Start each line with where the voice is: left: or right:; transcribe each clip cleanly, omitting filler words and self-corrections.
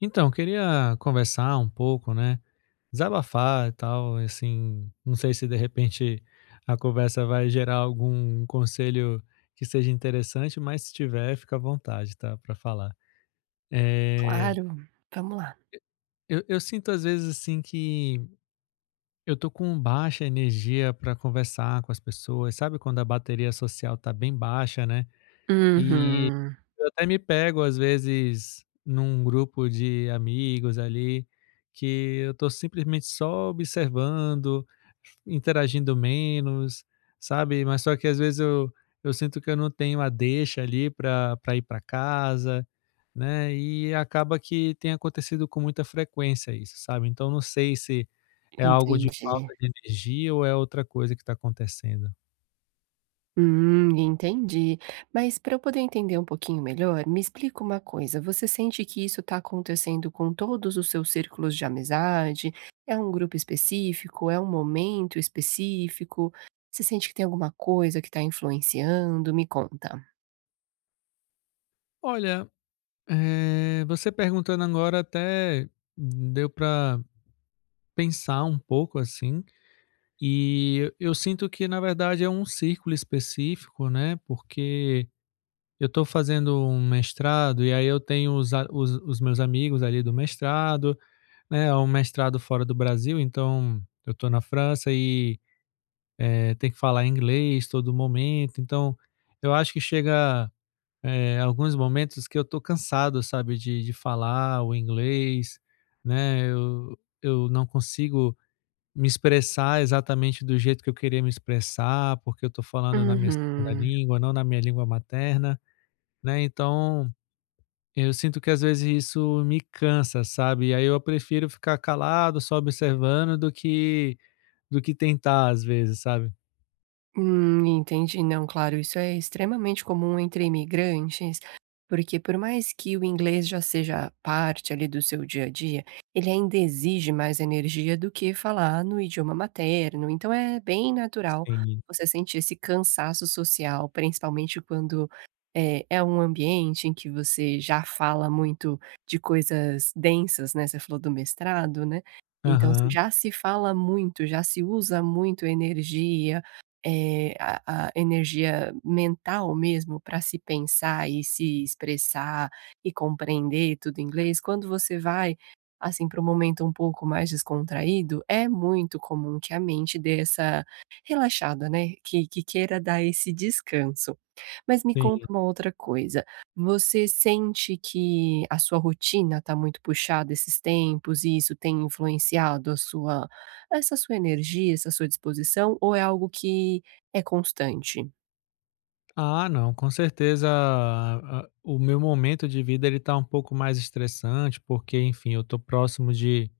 left: Então, queria conversar um pouco, né? Desabafar e tal, assim, não sei se de repente a conversa vai gerar algum conselho que seja interessante, mas se tiver, fica à vontade, tá? Pra falar. Eh,
right: Claro, vamos lá.
left: eu sinto às vezes assim que eu tô com baixa energia pra conversar com as pessoas, sabe quando a bateria social tá bem baixa, né? E
right: Uhum.
left: eu até me pego, às vezes, num grupo de amigos ali, que eu tô simplesmente só observando, interagindo menos, sabe. Mas só que às vezes eu sinto que eu não tenho a deixa ali para pra ir para casa, né, e acaba que tem acontecido com muita frequência isso, sabe. Então não sei se é algo de
right: Entendi.
left: falta de energia ou é outra coisa que está acontecendo.
right: Entendi. Mas para eu poder entender um pouquinho melhor, me explica uma coisa, você sente que isso está acontecendo com todos os seus círculos de amizade? É um grupo específico? É um momento específico? Você sente que tem alguma coisa que está influenciando? Me conta.
left: Olha, você perguntando agora até deu para pensar um pouco, assim, e eu sinto que na verdade é um círculo específico, né, porque eu estou fazendo um mestrado e aí eu tenho os a os os meus amigos ali do mestrado, né, é um mestrado fora do Brasil, então eu estou na França e, tem que falar inglês todo momento, então eu acho que chega alguns momentos que eu tô cansado, sabe, de falar o inglês, né, eu não consigo me expressar exatamente do jeito que eu queria me expressar, porque eu tô falando na minha segunda
right: Uhum.
left: língua, não na minha língua materna, né, então eu sinto que às vezes isso me cansa, sabe, aí eu prefiro ficar calado, só observando, do que tentar às vezes, sabe.
right: Entendi. Não, claro, isso é extremamente comum entre imigrantes, porque por mais que o inglês já seja parte ali do seu dia a dia, ele ainda exige mais energia do que falar no idioma materno. Então é bem natural
left: Sim.
right: você sentir esse cansaço social, principalmente quando é um ambiente em que você já fala muito de coisas densas, né? Você falou do mestrado, né? Então
left: Aham,
right: já se fala muito, já se usa muito energia a energia mental mesmo para se pensar e se expressar e compreender tudo em inglês, quando você vai, assim, para um momento um pouco mais descontraído, é muito comum que a mente dê essa relaxada, né, que queira dar esse descanso. Mas me
left: sim.
right: conta uma outra coisa, você sente que a sua rotina está muito puxada esses tempos e isso tem influenciado a sua essa sua energia, essa sua disposição, ou é algo que é constante?
left: Ah, não, com certeza, o meu momento de vida ele tá um pouco mais estressante, porque, enfim, eu tô próximo de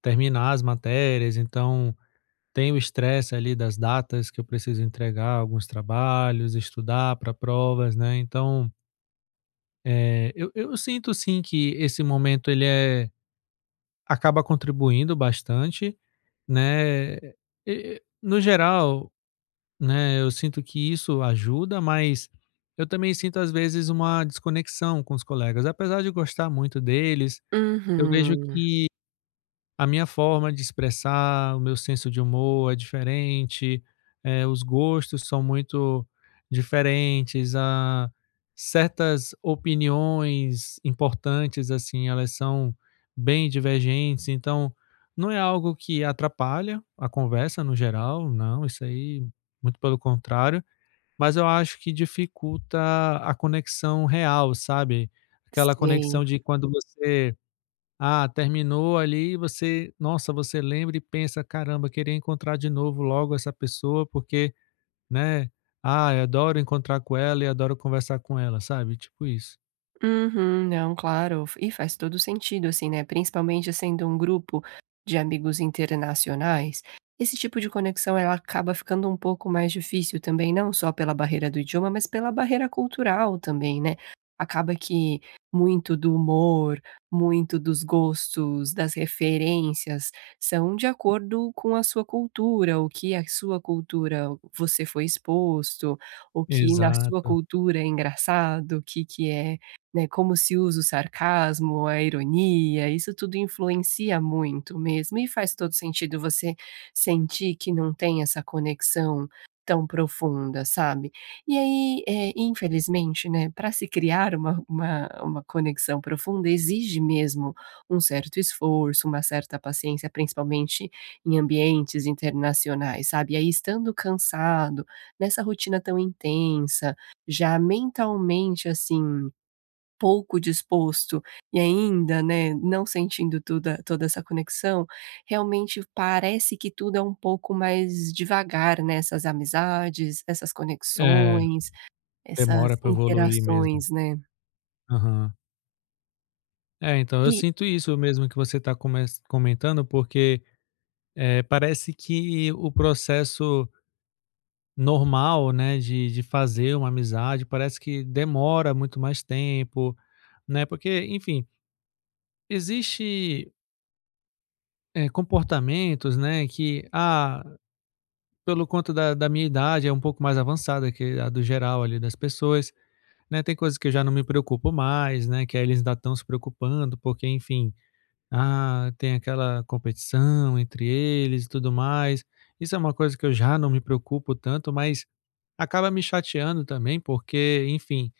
left: terminar as matérias, então tem o estresse ali das datas que eu preciso entregar alguns trabalhos, estudar para provas, né? Então, é, eu sinto sim que esse momento ele é, acaba contribuindo bastante, né? E, no geral, né, eu sinto que isso ajuda, mas eu também sinto às vezes uma desconexão com os colegas. Apesar de gostar muito deles, eu vejo
right: Uhum.
left: que a minha forma de expressar, o meu senso de humor é diferente, os gostos são muito diferentes, a certas opiniões importantes, assim, elas são bem divergentes, então não é algo que atrapalha a conversa no geral, não, isso aí muito pelo contrário, mas eu acho que dificulta a conexão real, sabe? Aquela conexão
right: Sei.
left: de quando você, ah, terminou ali, você, nossa, você lembra e pensa, caramba, queria encontrar de novo logo essa pessoa, porque, né? Ah, eu adoro encontrar com ela e adoro conversar com ela, sabe? Tipo isso.
right: Uhum, não, claro. E faz todo sentido, assim, né, principalmente sendo um grupo de amigos internacionais, esse tipo de conexão ela acaba ficando um pouco mais difícil também, não só pela barreira do idioma, mas pela barreira cultural também, né. Acaba que muito do humor, muito dos gostos, das referências, são de acordo com a sua cultura, o que a sua cultura você foi exposto, o que na sua
left: Exato.
right: cultura é engraçado, o que né, como se usa o sarcasmo, a ironia, isso tudo influencia muito mesmo, e faz todo sentido você sentir que não tem essa conexão tão profunda, sabe. E aí, infelizmente, né, para se criar uma conexão profunda exige mesmo um certo esforço, uma certa paciência, principalmente em ambientes internacionais, sabe. E aí estando cansado, nessa rotina tão intensa, já mentalmente, assim pouco disposto e ainda, né, não sentindo toda essa conexão, realmente parece que tudo é um pouco mais devagar, né, essas amizades, essas
left: É,
right: conexões, essas
left: demora para evoluir mesmo.
right: interações, né.
left: Aham. É, então eu
right: E
left: sinto isso mesmo que você está comentando, porque parece que o processo normal, né, de fazer uma amizade, parece que demora muito mais tempo, né, porque, enfim, existe, comportamentos, né, que, ah, pelo conta da minha idade é um pouco mais avançada que a do geral ali das pessoas, né, tem coisas que eu já não me preocupo mais, né, que aí eles ainda estão se preocupando, porque, enfim, ah, tem aquela competição entre eles e tudo mais. Isso é uma coisa que eu já não me preocupo tanto, mas acaba me chateando também, porque, enfim,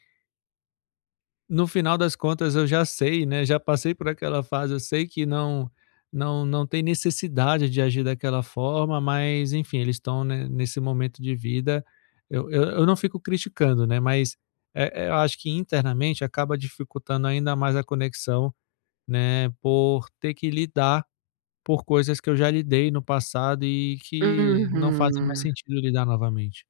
left: no final das contas eu já sei, né, já passei por aquela fase, eu sei que não tem necessidade de agir daquela forma, mas enfim, eles estão, né, nesse momento de vida, eu não fico criticando, né, mas, eu acho que internamente acaba dificultando ainda mais a conexão, né, por ter que lidar por coisas que eu já lidei no passado e que não fazem mais
right: uhum.
left: sentido lidar novamente.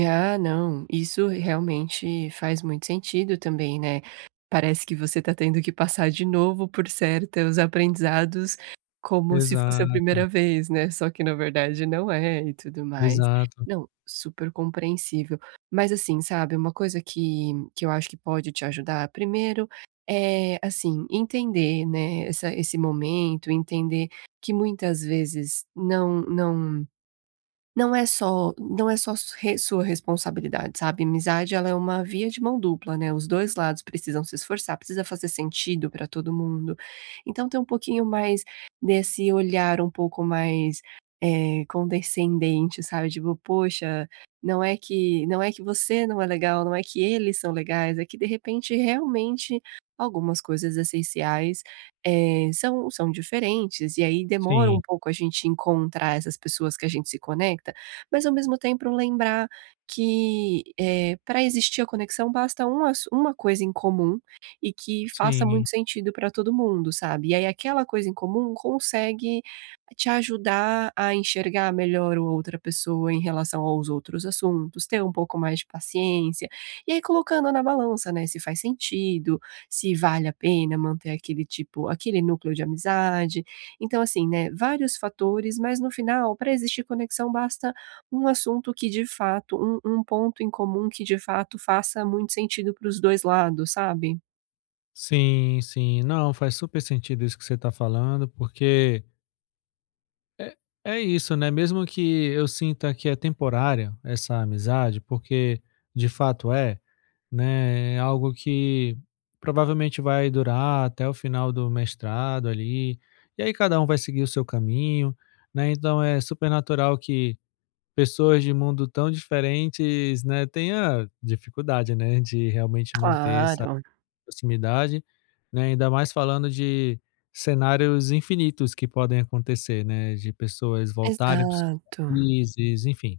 right: Ah, não, isso realmente faz muito sentido também, né. Parece que você está tendo que passar de novo por certos aprendizados, como se fosse a primeira
left: Exato,
right: vez, né, só que na verdade não é e tudo mais.
left: exato.
right: Não, super compreensível. Mas assim, sabe, uma coisa que eu acho que pode te ajudar, primeiro, é, assim, entender, né, essa esse momento, entender que muitas vezes não é só não é só su re sua responsabilidade, sabe, amizade ela é uma via de mão dupla, né, os 2 lados precisam se esforçar, precisa fazer sentido para todo mundo. Então ter um pouquinho mais desse olhar um pouco mais, condescendente, sabe, tipo: "Poxa, não é que você não é legal, não é que eles são legais, é que de repente realmente algumas coisas essenciais são diferentes, e aí demora um
left: Sim,
right: pouco a gente encontrar essas pessoas que a gente se conecta, mas ao mesmo tempo lembrar que, para existir a conexão basta um assu uma coisa em comum e que faça
left: sim.
right: muito sentido para todo mundo, sabe. E aí aquela coisa em comum consegue te ajudar a enxergar melhor o outra pessoa em relação aos outros assuntos, ter um pouco mais de paciência, e aí colocando na balança, né, se faz sentido, se vale a pena manter aquele núcleo de amizade. Então assim, né, vários fatores, mas no final, para existir conexão, basta um assunto que de fato um ponto em comum que de fato faça muito sentido para os dois lados, sabe?
left: Sim, sim. Não, faz super sentido isso que você está falando, porque é, é isso, né? Mesmo que eu sinta que é temporária essa amizade, porque de fato é, né? É algo que provavelmente vai durar até o final do mestrado ali, e aí cada um vai seguir o seu caminho, né? Então é super natural que pessoas de mundo tão diferentes, né, tenha dificuldade, né, de realmente manter essa
right: Claro.
left: proximidade, né, ainda mais falando de cenários infinitos que podem acontecer, né, de pessoas voltarem para os seus
right: Exato.
left: países, enfim.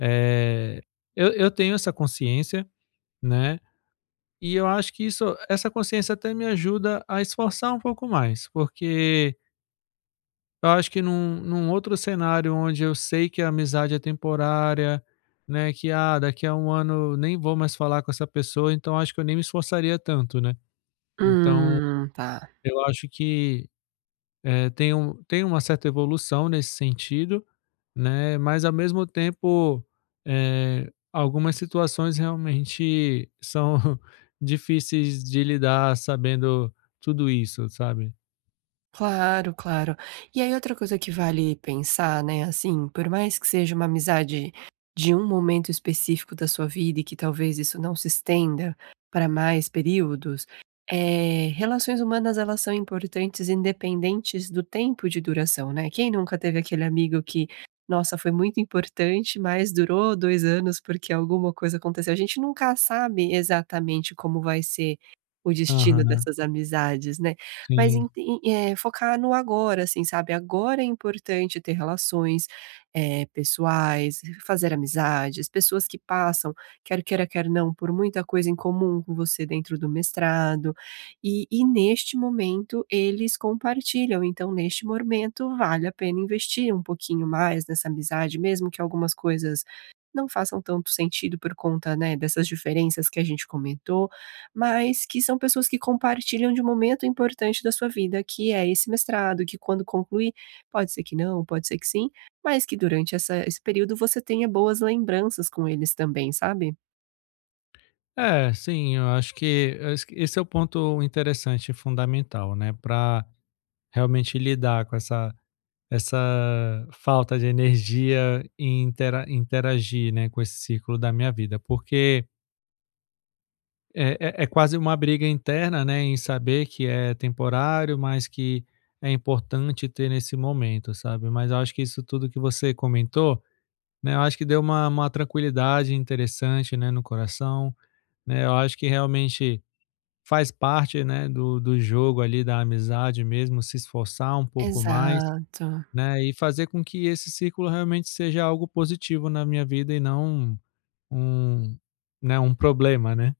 left: É, eu tenho essa consciência, né, e eu acho que isso essa consciência até me ajuda a esforçar um pouco mais, porque eu acho que num outro cenário onde eu sei que a amizade é temporária, né, que, ah, daqui a um ano eu nem vou mais falar com essa pessoa, então acho que eu nem me esforçaria tanto, né. Então
right: Tá.
left: eu acho que, tem uma certa evolução nesse sentido, né, mas ao mesmo tempo, algumas situações realmente são difíceis de lidar sabendo tudo isso, sabe.
right: Claro, claro. E aí outra coisa que vale pensar, né, assim, por mais que seja uma amizade de um momento específico da sua vida e que talvez isso não se estenda para mais períodos, relações humanas elas são importantes independentes do tempo de duração, né. Quem nunca teve aquele amigo que, nossa, foi muito importante, mas durou 2 anos porque alguma coisa aconteceu. A gente nunca sabe exatamente como vai ser o destino
left: Aham,
right: dessas amizades, né mas
left: sim.
right: ent focar no agora, assim, sabe. Agora é importante ter relações, pessoais, fazer amizades, pessoas que passam, quer queira, quer não, por muita coisa em comum com você dentro do mestrado, e neste momento eles compartilham, então neste momento vale a pena investir um pouquinho mais nessa amizade, mesmo que algumas coisas não façam tanto sentido por conta, né, dessas diferenças que a gente comentou mas que são pessoas que compartilham de um momento importante da sua vida, que é esse mestrado, que quando concluir, pode ser que não, pode ser que sim, mas que durante essa esse período você tenha boas lembranças com eles também, sabe?
left: É, sim, eu acho que esse é o ponto interessante e fundamental, né, para realmente lidar com essa falta de energia em interagir, né, com esse ciclo da minha vida, porque é quase uma briga interna, né, em saber que é temporário, mas que é importante ter nesse momento, sabe. Mas eu acho que isso tudo que você comentou, né, eu acho que deu uma tranquilidade interessante, né, no coração, né. Eu acho que realmente faz parte, né, do jogo ali da amizade, mesmo se esforçar um pouco mais,
right: Exato,
left: né, e fazer com que esse ciclo realmente seja algo positivo na minha vida e não um, né, um problema, né.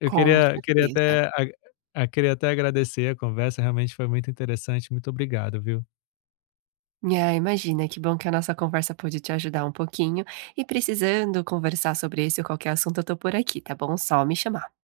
left: Eu
right: com
left: queria queria
right: certeza.
left: até a a queria até agradecer a conversa, realmente foi muito interessante, muito obrigado, viu.
right: Ah, imagina, que bom que a nossa conversa pôde te ajudar um pouquinho, e precisando conversar sobre esse ou qualquer assunto, eu tô por aqui, tá bom? Só me chamar.